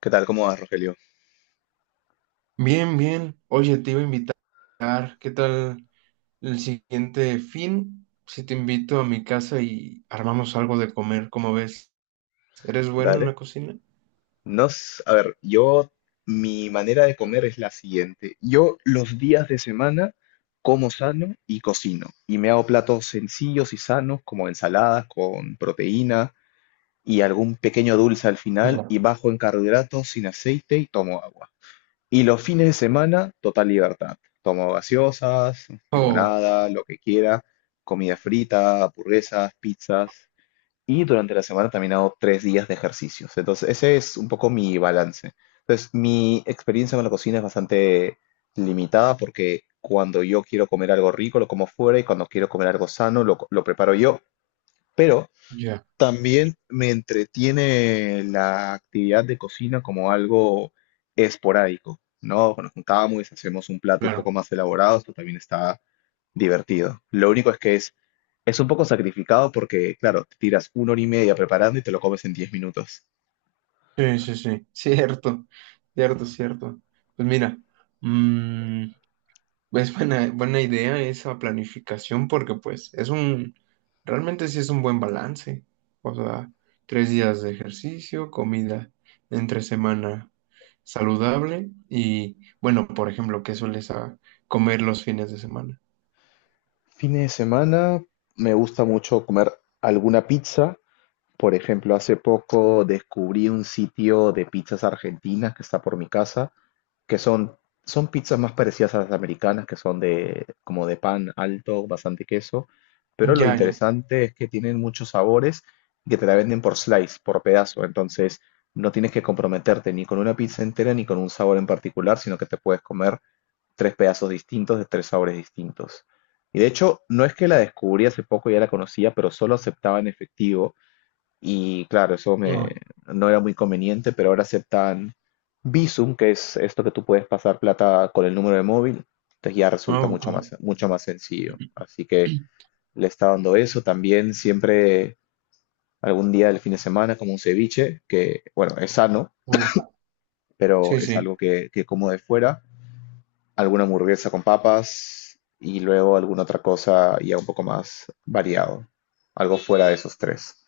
¿Qué tal? ¿Cómo vas, Rogelio? Bien, bien. Oye, te iba a invitar. ¿Qué tal el siguiente fin? Si te invito a mi casa y armamos algo de comer, ¿cómo ves? ¿Eres bueno en la Dale. cocina? A ver, yo, mi manera de comer es la siguiente. Yo los días de semana como sano y cocino. Y me hago platos sencillos y sanos, como ensaladas con proteína y algún pequeño dulce al final, Ya. y bajo en carbohidratos, sin aceite y tomo agua. Y los fines de semana, total libertad. Tomo gaseosas, Oh, limonada, lo que quiera, comida frita, hamburguesas, pizzas. Y durante la semana también hago 3 días de ejercicios. Entonces, ese es un poco mi balance. Entonces, mi experiencia con la cocina es bastante limitada porque cuando yo quiero comer algo rico lo como fuera y cuando quiero comer algo sano lo preparo yo. Pero ya, también me entretiene la actividad de cocina como algo esporádico, ¿no? Nos juntamos, hacemos un plato un poco claro. más elaborado, esto también está divertido. Lo único es que es un poco sacrificado porque, claro, te tiras una hora y media preparando y te lo comes en 10 minutos. Sí, sí, sí. Cierto, cierto, cierto. Pues mira, mm, es buena idea esa planificación porque pues realmente sí es un buen balance. O sea, 3 días de ejercicio, comida entre semana saludable y bueno, por ejemplo, ¿qué sueles comer los fines de semana? Fines de semana me gusta mucho comer alguna pizza. Por ejemplo, hace poco descubrí un sitio de pizzas argentinas que está por mi casa que son pizzas más parecidas a las americanas, que son de, como de pan alto, bastante queso, pero lo Ya, ya. interesante es que tienen muchos sabores y que te la venden por slice, por pedazo, entonces no tienes que comprometerte ni con una pizza entera ni con un sabor en particular, sino que te puedes comer tres pedazos distintos de tres sabores distintos. Y de hecho, no es que la descubrí hace poco, ya la conocía, pero solo aceptaba en efectivo. Y claro, eso me, Ah, no era muy conveniente, pero ahora aceptan Bizum, que es esto que tú puedes pasar plata con el número de móvil. Entonces ya resulta ok. Mucho más sencillo. Así que le está dando eso. También siempre algún día del fin de semana, como un ceviche, que bueno, es sano, Uf, pero sí, es sí. algo que como de fuera. Alguna hamburguesa con papas y luego alguna otra cosa ya un poco más variado. Algo fuera de esos tres.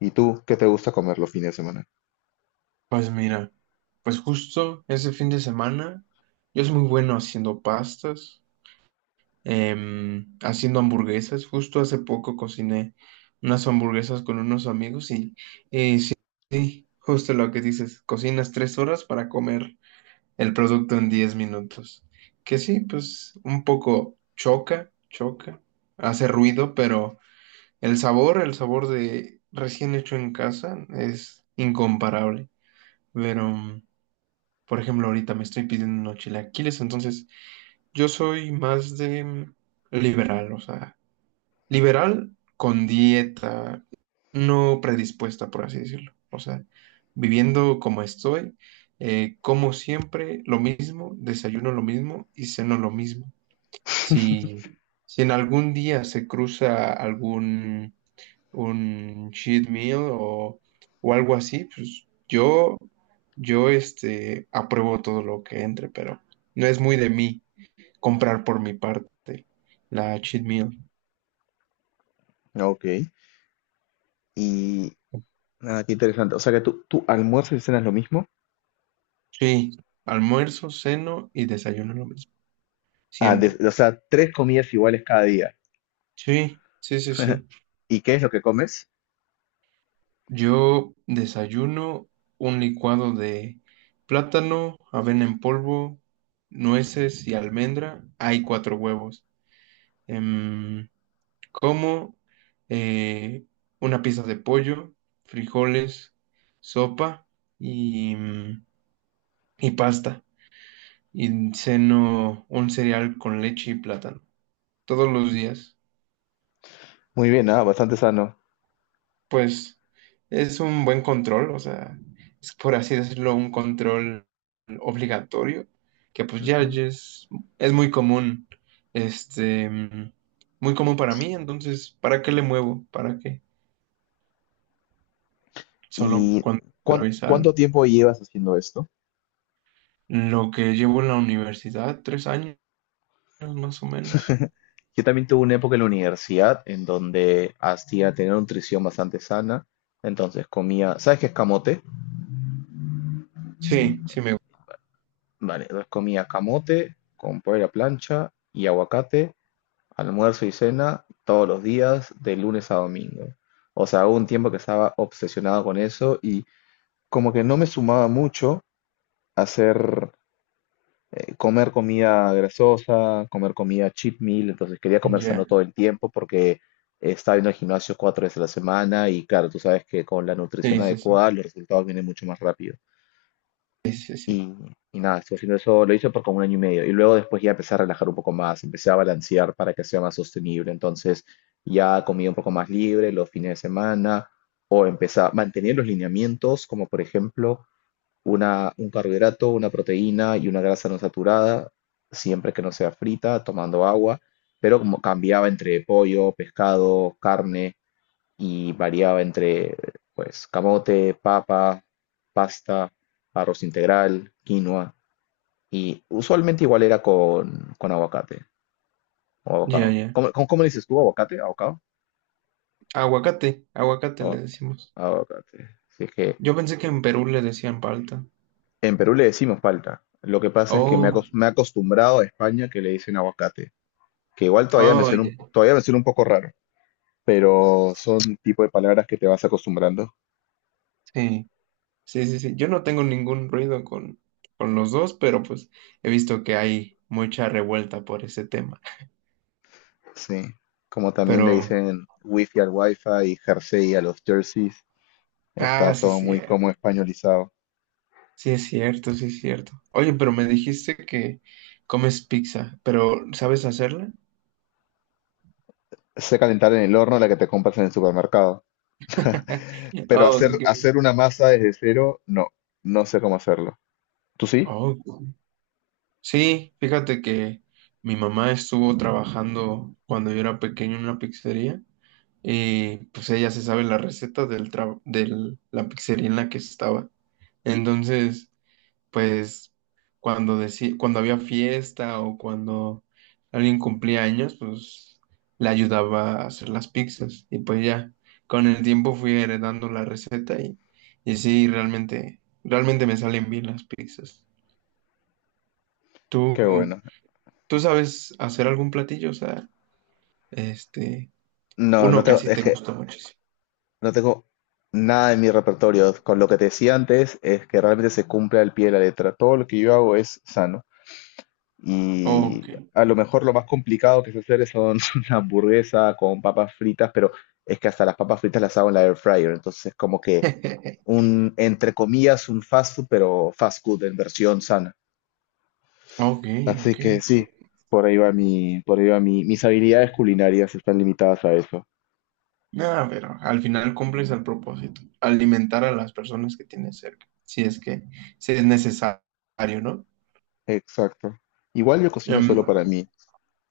¿Y tú qué te gusta comer los fines de semana? Pues mira, pues justo ese fin de semana yo soy muy bueno haciendo pastas. Haciendo hamburguesas. Justo hace poco cociné unas hamburguesas con unos amigos y sí, justo lo que dices, cocinas tres horas para comer el producto en 10 minutos. Que sí, pues un poco hace ruido, pero el sabor de recién hecho en casa es incomparable. Pero, por ejemplo, ahorita me estoy pidiendo unos chilaquiles, entonces yo soy más de liberal, o sea, liberal con dieta no predispuesta, por así decirlo. O sea, viviendo como estoy, como siempre lo mismo, desayuno lo mismo y ceno lo mismo. Si, si en algún día se cruza algún un cheat meal o algo así, yo apruebo todo lo que entre, pero no es muy de mí comprar por mi parte la cheat meal. Ok. Y nada, qué interesante. O sea que tú almuerzas y cenas lo mismo. Sí, almuerzo, ceno y desayuno lo mismo, Ah, siempre. O sea, tres comidas iguales cada día. Sí, sí, sí, sí. ¿Y qué es lo que comes? Yo desayuno un licuado de plátano, avena en polvo, nueces y almendra. Hay 4 huevos. Em, Como eh, una pieza de pollo, frijoles, sopa y, mm, y pasta. Y ceno un cereal con leche y plátano todos los días. Muy bien, bastante sano. Pues es un buen control, o sea, es por así decirlo, un control obligatorio, que pues ya Ujú. ya es muy común, este, mm, muy común para mí, entonces, ¿para qué le muevo? ¿Para qué? Solo ¿Y cuando atraviesa cuánto algo. tiempo llevas haciendo esto? Lo que llevo en la universidad, 3 años más o menos. Yo también tuve una época en la universidad en donde hacía tener una nutrición bastante sana. Entonces comía, ¿sabes qué es camote? Sí, sí me gusta. Vale, entonces comía camote con pollo a la plancha y aguacate. Almuerzo y cena todos los días, de lunes a domingo. O sea, hubo un tiempo que estaba obsesionado con eso y como que no me sumaba mucho hacer comer comida grasosa, comer comida cheat meal, entonces quería comer sano Ya, todo el tiempo porque estaba yendo al gimnasio 4 veces a la semana y claro, tú sabes que con la nutrición sí, sí, sí, adecuada los resultados vienen mucho más rápido. sí, sí, sí. Y, y nada, estuve haciendo eso, lo hice por como un año y medio. Y luego después ya empecé a relajar un poco más, empecé a balancear para que sea más sostenible. Entonces ya comía un poco más libre los fines de semana, empecé a mantener los lineamientos, como por ejemplo una, un carbohidrato, una proteína y una grasa no saturada, siempre que no sea frita, tomando agua. Pero como cambiaba entre pollo, pescado, carne y variaba entre pues camote, papa, pasta, arroz integral, quinoa. Y usualmente igual era con aguacate o Ya, abocado. ya. ¿Cómo le dices tú? ¿Aguacate? ¿Abocado? Aguacate, aguacate le Abo- decimos. Aguacate. Si es que Yo pensé que en Perú le decían palta. en Perú le decimos palta. Lo que pasa es que Oh. Me he acostumbrado a España que le dicen aguacate, que igual todavía me suena un, Oye, todavía me suena un poco raro, pero son tipo de palabras que te vas acostumbrando. sí, sí, sí, sí. Yo no tengo ningún ruido con los dos, pero pues he visto que hay mucha revuelta por ese tema. Sí. Como también le Pero, dicen wifi al wifi y jersey a los jerseys. ah, Está sí, todo sí, muy como españolizado. sí es cierto, sí es cierto. Oye, pero me dijiste que comes pizza, pero ¿sabes hacerla? Sé calentar en el horno la que te compras en el supermercado. Pero hacer, Ok. hacer una masa desde cero, no, no sé cómo hacerlo. ¿Tú sí? Ok. Sí, fíjate que mi mamá estuvo trabajando cuando yo era pequeño en una pizzería y pues ella se sabe la receta del tra de la pizzería en la que estaba. Entonces, pues cuando había fiesta o cuando alguien cumplía años, pues le ayudaba a hacer las pizzas y pues ya con el tiempo fui heredando la receta y sí, realmente, realmente me salen bien las pizzas. ¿Tú? Qué bueno. ¿Tú sabes hacer algún platillo? O sea, este, No, no uno que tengo, así es te que gusta muchísimo. no tengo nada en mi repertorio. Con lo que te decía antes, es que realmente se cumple al pie de la letra. Todo lo que yo hago es sano. Y Ok. a lo mejor lo más complicado que sé hacer son una hamburguesa con papas fritas, pero es que hasta las papas fritas las hago en la air fryer. Entonces, como que un, entre comillas, un fast food, pero fast food en versión sana. Ok, Así ok. que sí, por ahí va mi, por ahí va mi, mis habilidades culinarias están limitadas a eso. Nada, pero al final cumples el propósito, alimentar a las personas que tienes cerca, si es que si es necesario, ¿no? Exacto. Igual yo cocino Em, solo para mí,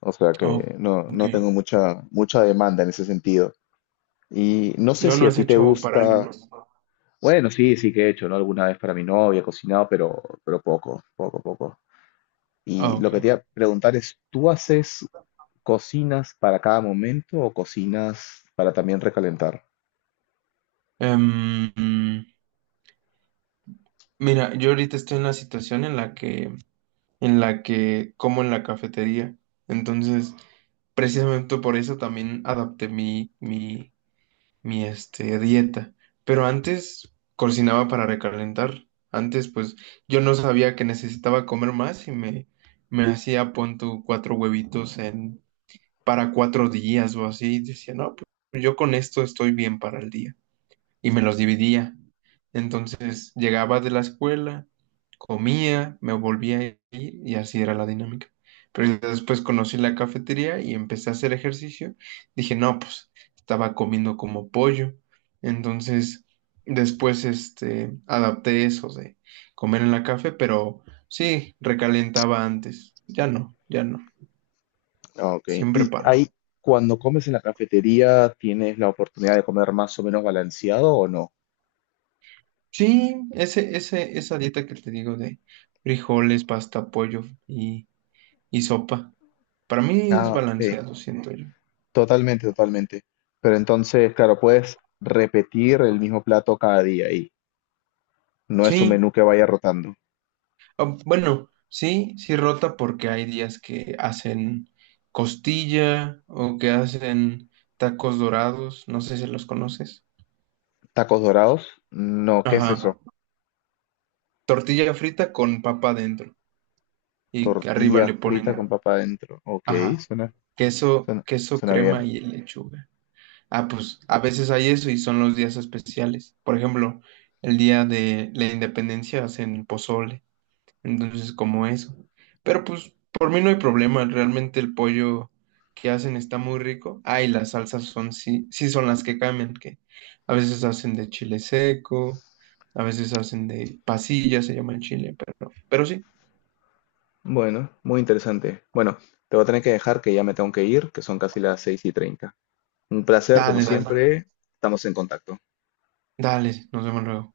o sea oh, que no, ok. no tengo mucha, mucha demanda en ese sentido. Y no sé No, si no a es ti te hecho para alguien gusta, más. bueno, sí, sí que he hecho, ¿no? Alguna vez para mi novia he cocinado, pero poco, poco, poco. Ah, Y lo ok. que te iba a preguntar es, ¿tú haces cocinas para cada momento o cocinas para también recalentar? Em, mm, Mira, yo ahorita estoy en la situación en en la que como en la cafetería. Entonces, precisamente por eso también adapté mi dieta. Pero antes cocinaba para recalentar. Antes, pues, yo no sabía que necesitaba comer más me hacía, pon tú, 4 huevitos para 4 días o así. Y decía, no, pues yo con esto estoy bien para el día y me los dividía. Entonces llegaba de la escuela, comía, me volvía a ir y así era la dinámica. Pero ya después conocí la cafetería y empecé a hacer ejercicio. Dije, no, pues estaba comiendo como pollo. Entonces después adapté eso de comer en la café, pero sí, recalentaba antes. Ya no, ya no. Ah, ok, Siempre y para. ahí cuando comes en la cafetería, ¿tienes la oportunidad de comer más o menos balanceado o no? Sí, esa dieta que te digo de frijoles, pasta, pollo y sopa. Para mí es Ah, ok, balanceado, siento yo. totalmente, totalmente. Pero entonces, claro, puedes repetir el mismo plato cada día y no es un Sí, menú que vaya rotando. ah, bueno, sí, sí rota porque hay días que hacen costilla o que hacen tacos dorados, no sé si los conoces. ¿Tacos dorados? No, ¿qué es eso? Ajá, tortilla frita con papa adentro y que arriba le Tortilla frita con ponen, papa adentro. Ok, ajá, suena, queso, suena, queso suena crema bien. y lechuga. Ah, pues a veces hay eso y son los días especiales. Por ejemplo, el día de la independencia hacen pozole. Entonces, como eso. Pero pues por mí no hay problema, realmente el pollo que hacen está muy rico. Ah, y las salsas son, sí, sí son las que cambian, que a veces hacen de chile seco, a veces hacen de pasilla, se llama en Chile, pero sí. Bueno, muy interesante. Bueno, te voy a tener que dejar que ya me tengo que ir, que son casi las 6:30. Un placer, como Dale, dale, siempre, estamos en contacto. dale, nos vemos luego.